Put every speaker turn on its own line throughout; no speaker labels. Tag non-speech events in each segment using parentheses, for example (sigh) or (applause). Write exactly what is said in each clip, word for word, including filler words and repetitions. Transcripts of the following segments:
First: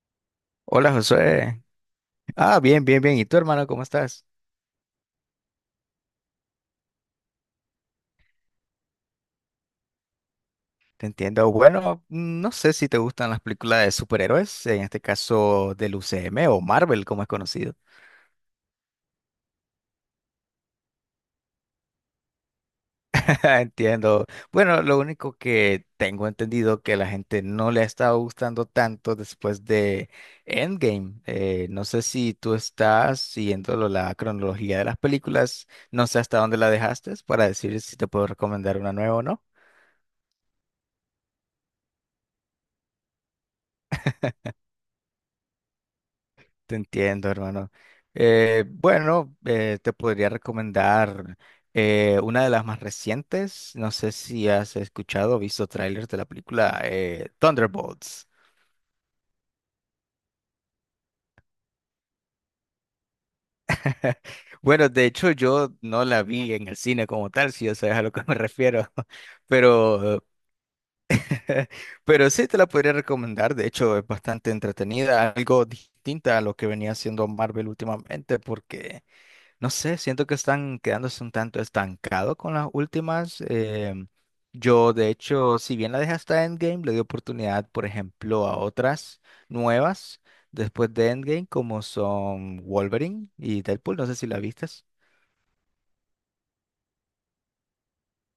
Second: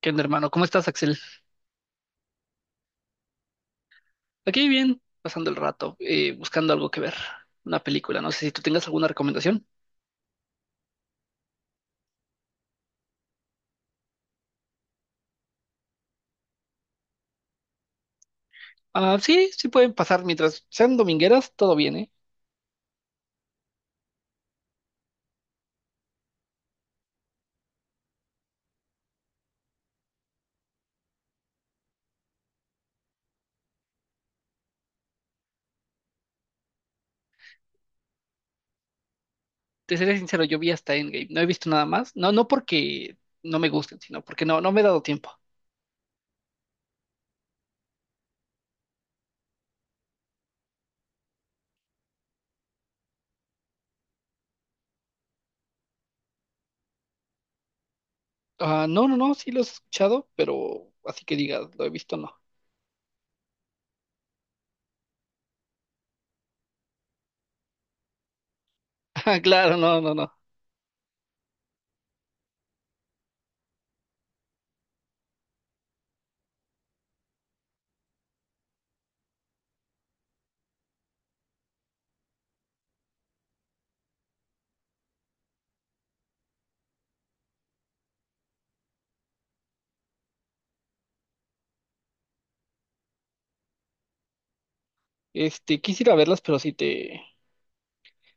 ¿Qué onda, hermano? ¿Cómo estás,
Hola
Axel?
José. Ah, bien, bien, bien. ¿Y tú, hermano, cómo estás?
Aquí bien, pasando el rato, eh, buscando algo que ver, una película. No sé si tú tengas alguna recomendación.
Te entiendo. Bueno, mm, no sé si te gustan las películas de superhéroes, en este caso del U C M o Marvel, como es conocido.
Ah, sí, sí pueden pasar mientras sean domingueras, todo bien, ¿eh?
(laughs) Entiendo. Bueno, lo único que tengo entendido que la gente no le ha estado gustando tanto después de Endgame. Eh, no sé si tú estás siguiendo lo- la cronología de las películas, no sé hasta dónde la dejaste para decir si te puedo recomendar una nueva o no.
Te seré sincero, yo vi hasta Endgame, no he visto nada más. No, no porque no me gusten, sino porque no, no me he dado tiempo.
Te entiendo, hermano. Eh, bueno, eh, te podría recomendar eh, una de las más recientes. No sé si has escuchado o visto trailers de la película eh, Thunderbolts.
Ah, no, no, no, sí los he escuchado, pero así que digas, lo he visto, no.
(laughs) Bueno, de hecho yo no la vi en el cine como tal, si ya sabes a lo que me refiero,
(laughs) Ah,
(laughs)
claro, no, no,
pero,
no.
(laughs) pero sí te la podría recomendar, de hecho es bastante entretenida, algo distinta a lo que venía haciendo Marvel últimamente, porque no sé, siento que están quedándose un tanto estancados con las últimas. Em, yo, de hecho, si bien la dejé hasta Endgame, le di oportunidad, por ejemplo, a otras nuevas después de Endgame, como son Wolverine y Deadpool. No sé si la vistes.
Este, quisiera verlas, pero sí te,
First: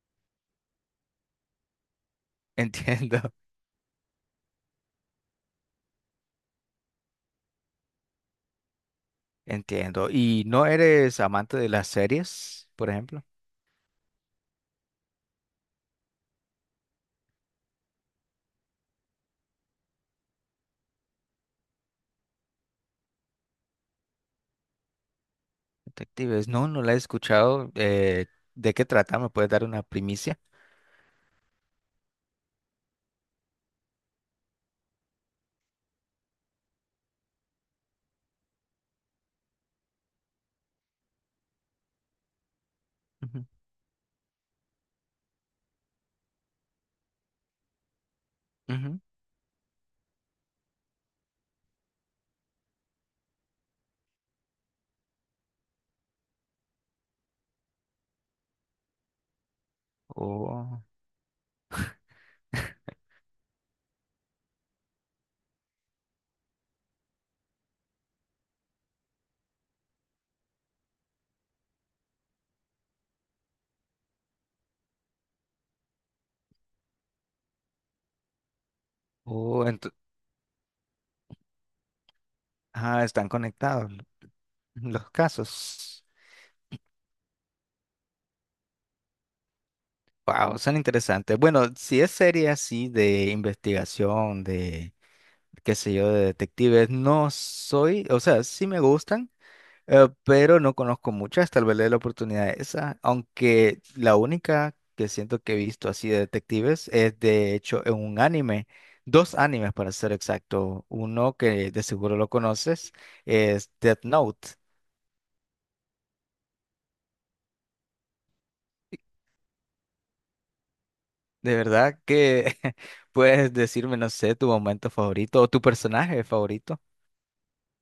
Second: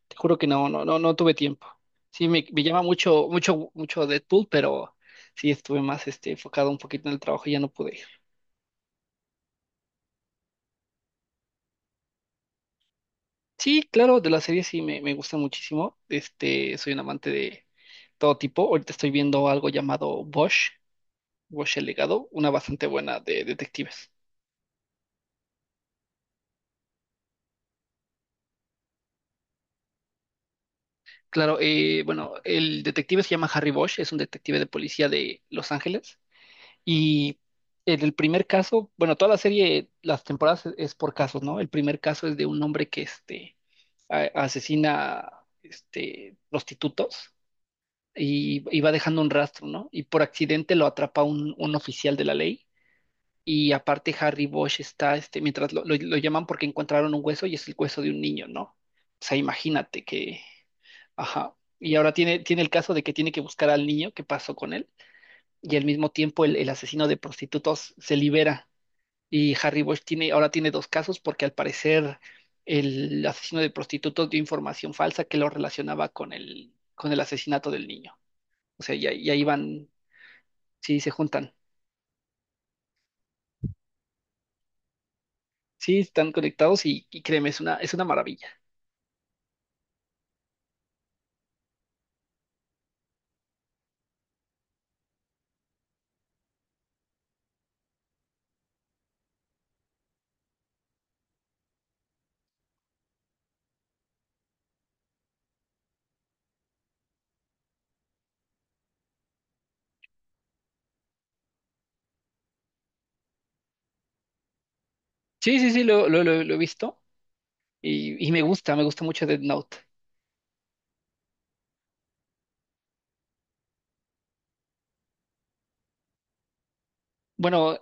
Te juro que no, no, no, no tuve tiempo. Sí, me, me llama
Entiendo,
mucho,
(laughs)
mucho, mucho Deadpool, pero sí estuve más este, enfocado un poquito en el trabajo y ya no pude ir.
entiendo. ¿Y no eres amante de las series, por ejemplo?
Sí, claro, de las series sí me, me gusta muchísimo. Este, soy un amante de todo tipo. Ahorita estoy viendo algo llamado Bosch, Bosch el legado, una bastante buena de detectives.
Detectives, no, no la he escuchado. Eh, ¿de qué trata? ¿Me puedes dar una primicia?
Claro, eh, bueno, el detective se llama Harry Bosch, es un detective de policía de Los Ángeles, y en el primer caso, bueno, toda la serie, las temporadas es es por casos, ¿no? El primer caso es de un hombre que
Ujú,
este, a- asesina este, prostitutos y, y va
ujú.
dejando un rastro, ¿no? Y por accidente lo atrapa un, un oficial de la ley. Y aparte Harry Bosch está, este, mientras lo, lo- lo llaman porque encontraron un hueso y es el hueso de un niño, ¿no? O sea, imagínate que,
Oh,
ajá. Y ahora tiene, tiene el caso de que tiene que buscar al niño, qué pasó con él y al mismo tiempo el, el asesino de prostitutos se libera y Harry Bosch tiene, ahora tiene dos casos porque al parecer el asesino de prostitutos dio información falsa que lo relacionaba con el, con el asesinato del niño. O sea, ya, ya
oh,
iban,
ento-
sí, se juntan.
ah, están conectados. Los
Sí,
casos.
están conectados y, y créeme, es una, es una maravilla.
Wow, son interesantes. Bueno, si es serie así de investigación, de, qué sé yo, de detectives, no soy, o sea, sí me gustan, eh, pero no conozco muchas, tal vez le dé la oportunidad a esa, aunque la única que siento que he visto así de detectives es de hecho en un anime, dos animes para ser exacto, uno que de seguro lo conoces es Death Note.
Sí, sí, sí, lo, lo, lo- lo he visto y, y me gusta, me gusta mucho Death Note.
De verdad que (laughs) puedes decirme, no sé, tu momento favorito o tu personaje favorito.
Bueno,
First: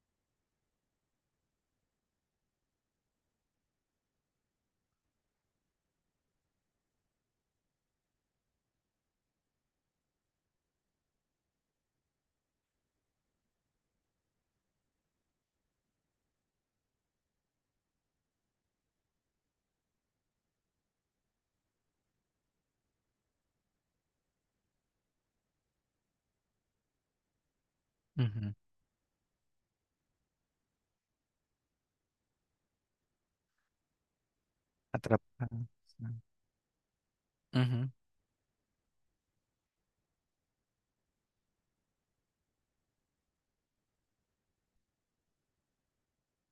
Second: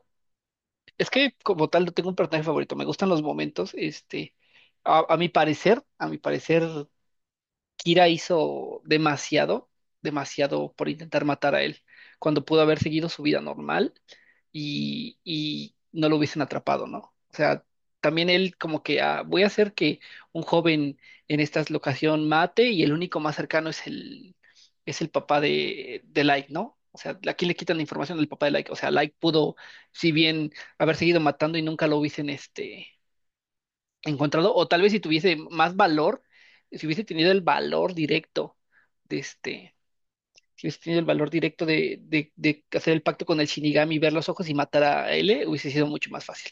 es que como tal no tengo un personaje favorito, me gustan los momentos, este, a, a mi parecer, a mi parecer Kira hizo demasiado, demasiado por intentar matar a él, cuando pudo haber seguido su vida normal y, y no lo hubiesen atrapado, ¿no? O sea, también él como que ah, voy a hacer que un joven en esta locación mate y el único más cercano es el, es el papá de, de Light, ¿no? O sea, ¿a quién le quitan la información del papá de
Ujú,
Light? O sea, Light pudo, si bien haber seguido matando y nunca lo hubiesen este, encontrado, o tal vez si tuviese
Atrapado.
más valor, si hubiese tenido el
Ujú.
valor directo de este, si hubiese tenido el valor directo de, de, de hacer el pacto con el Shinigami, ver los ojos y matar a L, hubiese sido mucho más fácil.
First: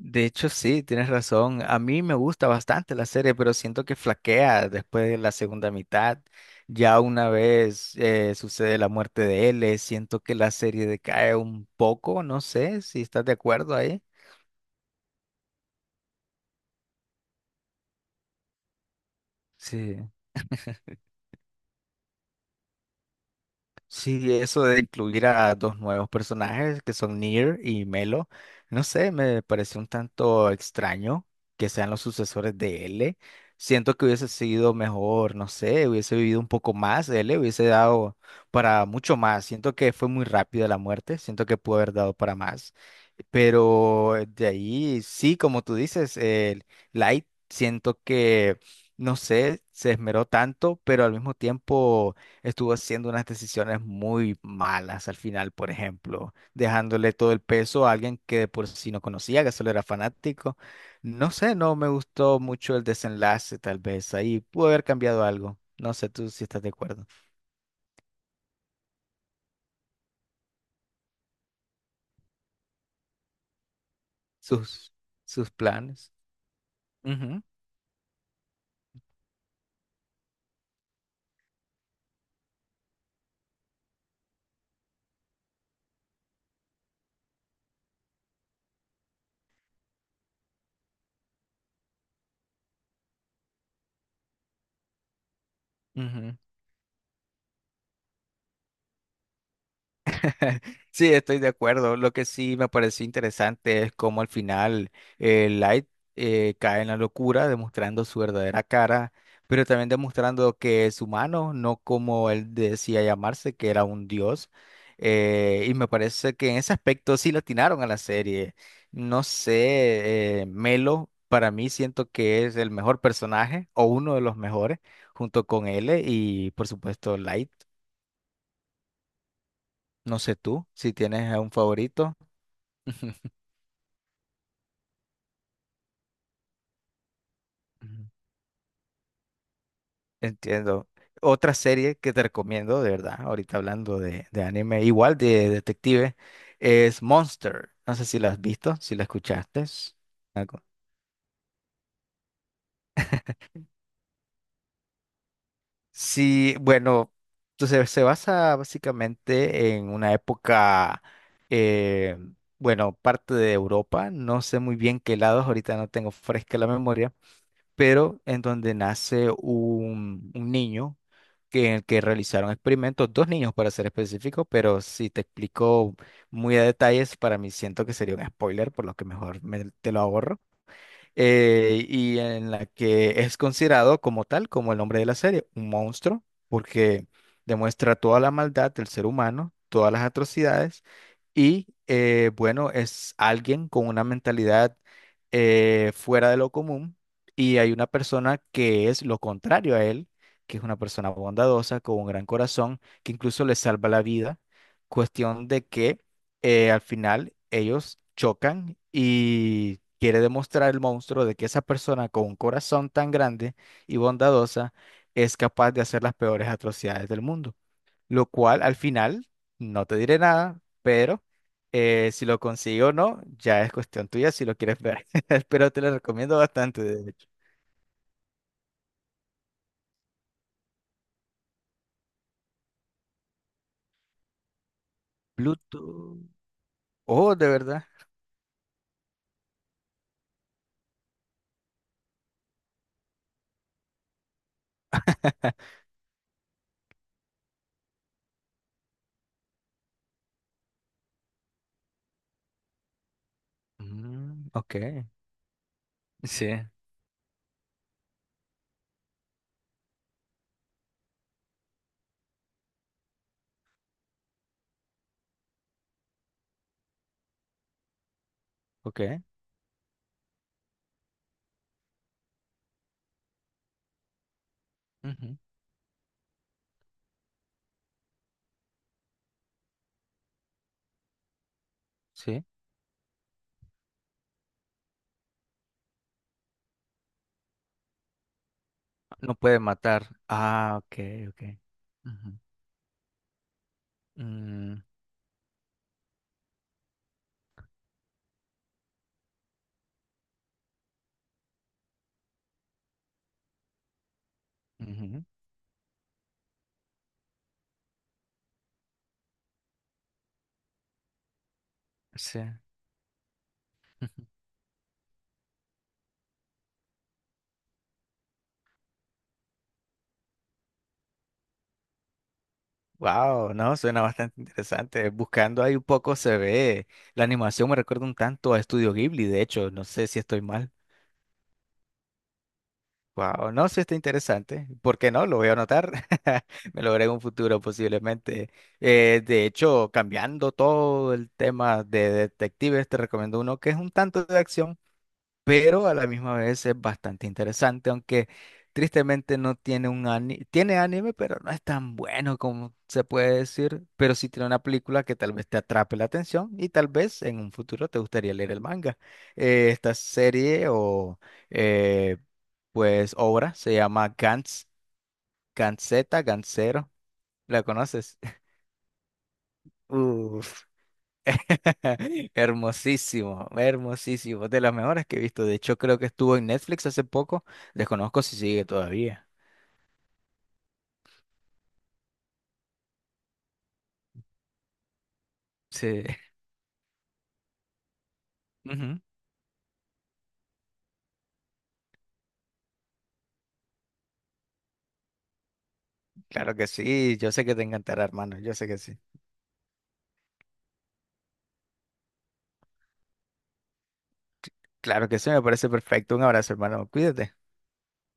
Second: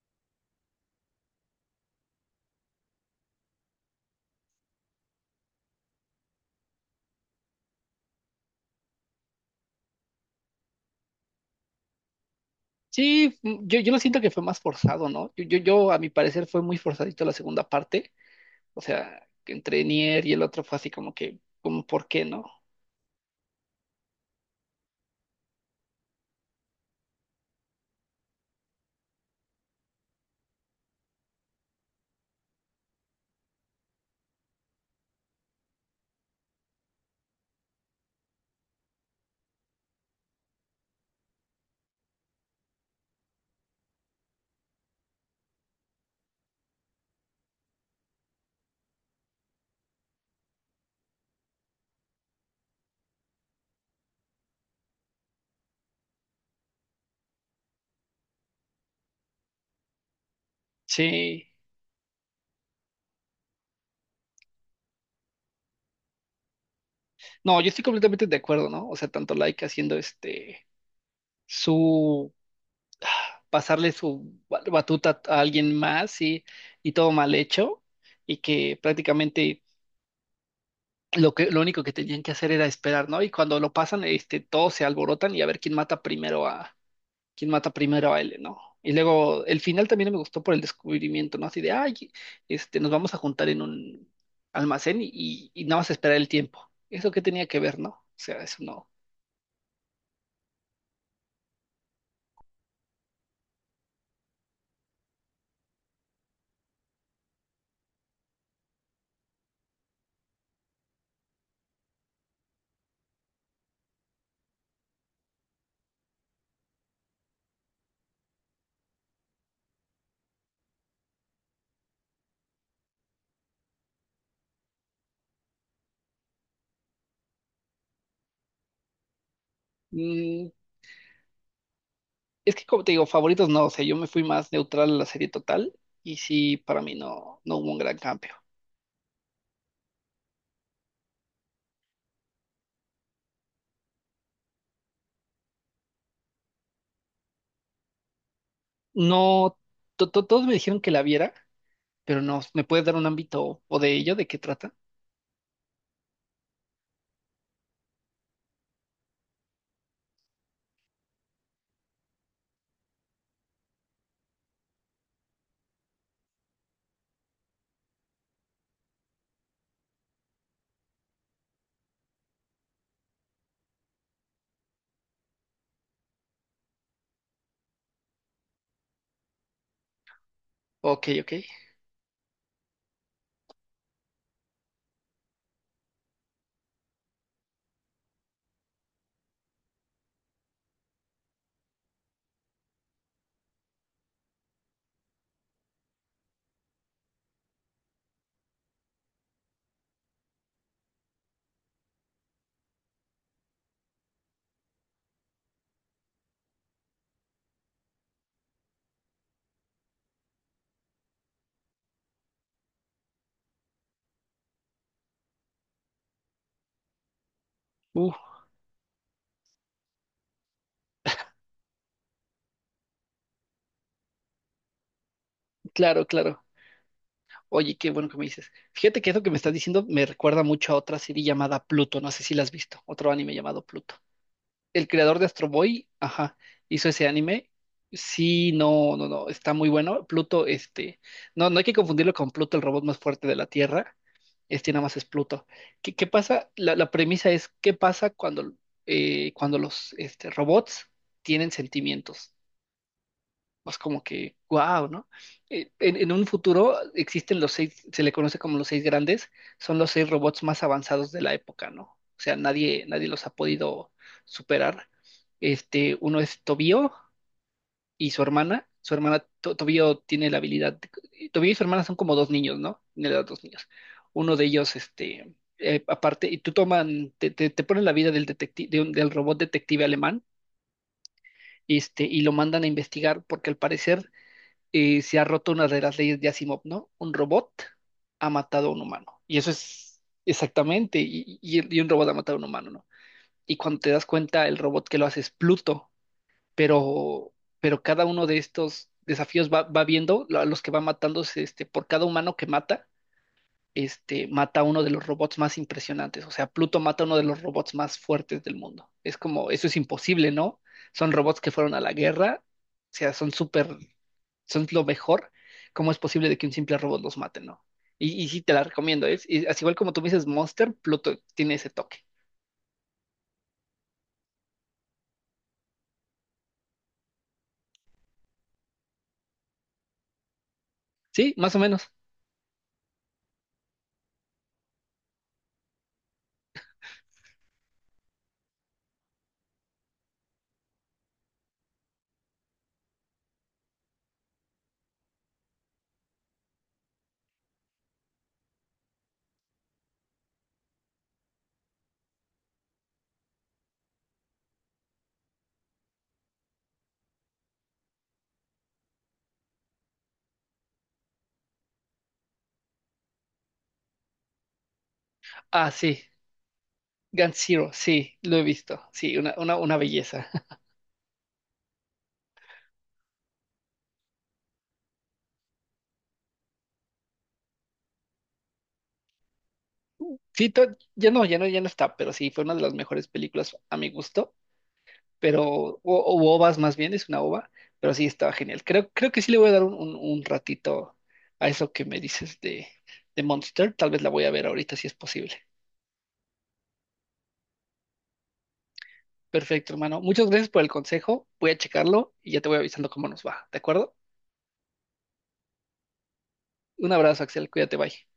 De hecho, sí, tienes razón. A mí me gusta bastante la serie, pero siento que flaquea después de la segunda mitad. Ya una vez eh, sucede la muerte de L, siento que la serie decae un poco, no sé si estás de
Sí, mm,
acuerdo
yo, yo lo
ahí.
siento que fue más forzado, ¿no? Yo, yo, yo, a mi parecer, fue muy forzadito la segunda parte. O sea, que entre
Sí.
Nier y el otro fue así como que, como, ¿por qué no?
Sí, eso de incluir a dos nuevos personajes que son Nier y Melo, no sé, me parece un tanto extraño que sean los sucesores de L. Siento que hubiese sido mejor, no sé, hubiese vivido un poco más, L hubiese dado para mucho más. Siento que fue muy rápida la muerte, siento que pudo haber dado para más. Pero de ahí, sí, como tú dices, el Light, siento que, no sé, se esmeró tanto, pero al mismo tiempo estuvo haciendo unas decisiones muy malas al final, por ejemplo, dejándole todo el peso a alguien que de por sí no conocía, que solo era fanático. No
Sí.
sé, no me gustó mucho el desenlace, tal vez ahí pudo haber cambiado algo. No sé tú si estás de acuerdo.
No, yo estoy completamente de acuerdo, ¿no? O sea, tanto Laika haciendo este su pasarle su ba-
Sus,
batuta a
sus
alguien
planes.
más y, y todo mal
Ujú,
hecho y que prácticamente lo que, lo único que tenían que hacer era esperar, ¿no? Y cuando lo pasan, este, todos se alborotan y a ver quién mata primero a, quién mata primero a él, ¿no? Y luego el final también me gustó por el descubrimiento, ¿no? Así de, ay, este, nos vamos a juntar en un almacén y, y, y nada más esperar el
ujú.
tiempo. ¿Eso qué tenía que ver, no? O sea, eso no.
(laughs) Sí, estoy de acuerdo. Lo que sí me pareció interesante es cómo al final eh, Light eh, cae en la locura, demostrando su verdadera cara, pero también demostrando que es humano, no como él decía llamarse, que era un dios. Eh, y me parece que en ese aspecto sí le atinaron a la serie. No sé, eh, Melo, para mí siento que es el mejor personaje o uno de los mejores, junto con L y por supuesto Light. No sé
Mm,
tú si tienes a un favorito.
es que como
(laughs)
te digo,
Ujú.
favoritos no, o sea, yo me fui más neutral a la serie total y sí, para mí no, no hubo un gran cambio.
Entiendo. Otra serie que te recomiendo, de verdad, ahorita hablando de, de anime, igual de detective, es Monster. No sé si la has visto, si la
No,
escuchaste.
to- to- todos me
Algo.
dijeron que la viera, pero no, ¿me puedes dar un ámbito o de ello, de qué trata?
Sí, bueno, entonces se basa básicamente en una época, eh, bueno, parte de Europa, no sé muy bien qué lados, ahorita no tengo fresca la memoria, pero en donde nace un, un niño que, en el que realizaron experimentos, dos niños para ser específico, pero si te explico muy a detalles, para mí siento que sería un spoiler, por lo que mejor me- te lo ahorro.
Ok, ok.
Eh, y en la que es considerado como tal, como el nombre de la serie, un monstruo, porque demuestra toda la maldad del ser humano, todas las atrocidades, y eh, bueno, es alguien con una mentalidad eh, fuera de lo común, y hay una persona que es lo contrario a él, que es una persona bondadosa, con un gran corazón, que incluso le salva la vida, cuestión de que eh, al final ellos chocan y quiere demostrar el monstruo de que esa persona con un corazón tan grande y bondadosa es capaz de hacer las peores atrocidades del mundo.
Uh,
Lo cual al final, no te diré nada, pero eh, si lo consigo o no, ya es cuestión tuya si lo quieres ver. (laughs) Pero te lo
claro,
recomiendo
claro.
bastante, de hecho.
Oye, qué bueno que me dices. Fíjate que eso que me estás diciendo me recuerda mucho a otra serie llamada Pluto, no sé si la has visto, otro anime llamado Pluto. El creador de Astro Boy,
Pluto.
ajá, hizo ese
Oh, de
anime.
verdad.
Sí, no, no, no, está muy bueno. Pluto, este, no, no hay que confundirlo con Pluto, el robot más fuerte de la Tierra. Este nada más es Pluto.
(laughs)
¿Qué, qué pasa? La, la premisa es, ¿qué pasa cuando, eh, cuando los este, robots tienen sentimientos? Pues como que,
Mm, ok.
wow, ¿no? Eh, En, en un
Sí,
futuro existen los seis, se le conoce como los seis grandes, son los seis robots más avanzados de la época, ¿no? O sea, nadie, nadie los ha podido superar. Este, uno es Tobío y su hermana. Su
ok.
hermana, To- Tobío tiene la habilidad, de- Tobío y su hermana son como dos niños, ¿no? Tiene los dos niños. Uno de ellos, este,
Ujú,
eh, aparte, y tú toman, te, te, te ponen la vida del detective, del robot detective alemán, este, y lo
Sí.
mandan a investigar porque al parecer eh, se ha roto una de las leyes de Asimov, ¿no? Un robot ha matado a un humano.
No
Y eso
puede
es
matar. Ah, ok,
exactamente, y, y-
ok.
y un robot ha matado a
Ujú.
un humano, ¿no? Y cuando te das cuenta, el
Mm,
robot que lo hace es Pluto, pero, pero cada uno de estos desafíos va, va viendo lo- a los que va matándose, este, por cada humano que mata, este, mata a uno de los
ujú,
robots más impresionantes. O sea, Pluto mata a uno de los robots más fuertes del mundo. Es como, eso es imposible, ¿no? Son robots que fueron a la
Sí.
guerra, o sea, son súper,
(laughs)
son lo mejor. ¿Cómo es posible de que un simple robot los mate, no? Y, y sí, te la recomiendo. Es, y así igual como tú me dices Monster, Pluto tiene ese toque.
Wow, no, suena bastante interesante. Buscando ahí un poco se ve. La animación me recuerda un tanto a Estudio Ghibli, de hecho, no sé si estoy mal.
¿Sí? Más o menos.
Wow, no, sí está interesante. ¿Por qué no? Lo voy a anotar. (laughs) Me lo veré en un futuro posiblemente. Eh, de hecho, cambiando todo el tema de detectives, te recomiendo uno que es un tanto de acción. Pero a la misma vez es bastante interesante, aunque tristemente no tiene un anime, tiene anime, pero no es tan bueno como se puede decir, pero sí tiene una película que tal vez te atrape la atención y tal vez en un futuro te gustaría leer el manga. Eh, esta serie o eh, pues obra se llama Gantz,
Ah, sí.
Gantzeta, Gantzero,
Gun
¿la
Zero, sí,
conoces?
lo he
(laughs)
visto. Sí, una, una, una belleza. (laughs)
Uf, (laughs) hermosísimo, hermosísimo. De las mejores que he visto. De hecho, creo que estuvo en Netflix hace poco. Desconozco si sigue todavía.
Sí, to- ya no, ya no, ya no está, pero sí, fue una de las mejores películas a mi gusto. Pero, o,
Sí.
o ovas más bien, es una ova, pero sí estaba genial. Creo,
Ujú.
creo que sí le voy a dar un, un- un ratito a eso que me dices de, de Monster, tal vez la voy a ver ahorita si es posible.
Claro que sí. Yo sé que te encantará, hermano. Yo sé que sí.
Perfecto, hermano. Muchas gracias por el consejo, voy a checarlo y ya te voy avisando cómo nos va, ¿de acuerdo?
Claro que sí, me parece perfecto. Un abrazo, hermano.
Un abrazo,
Cuídate.
Axel, cuídate, bye.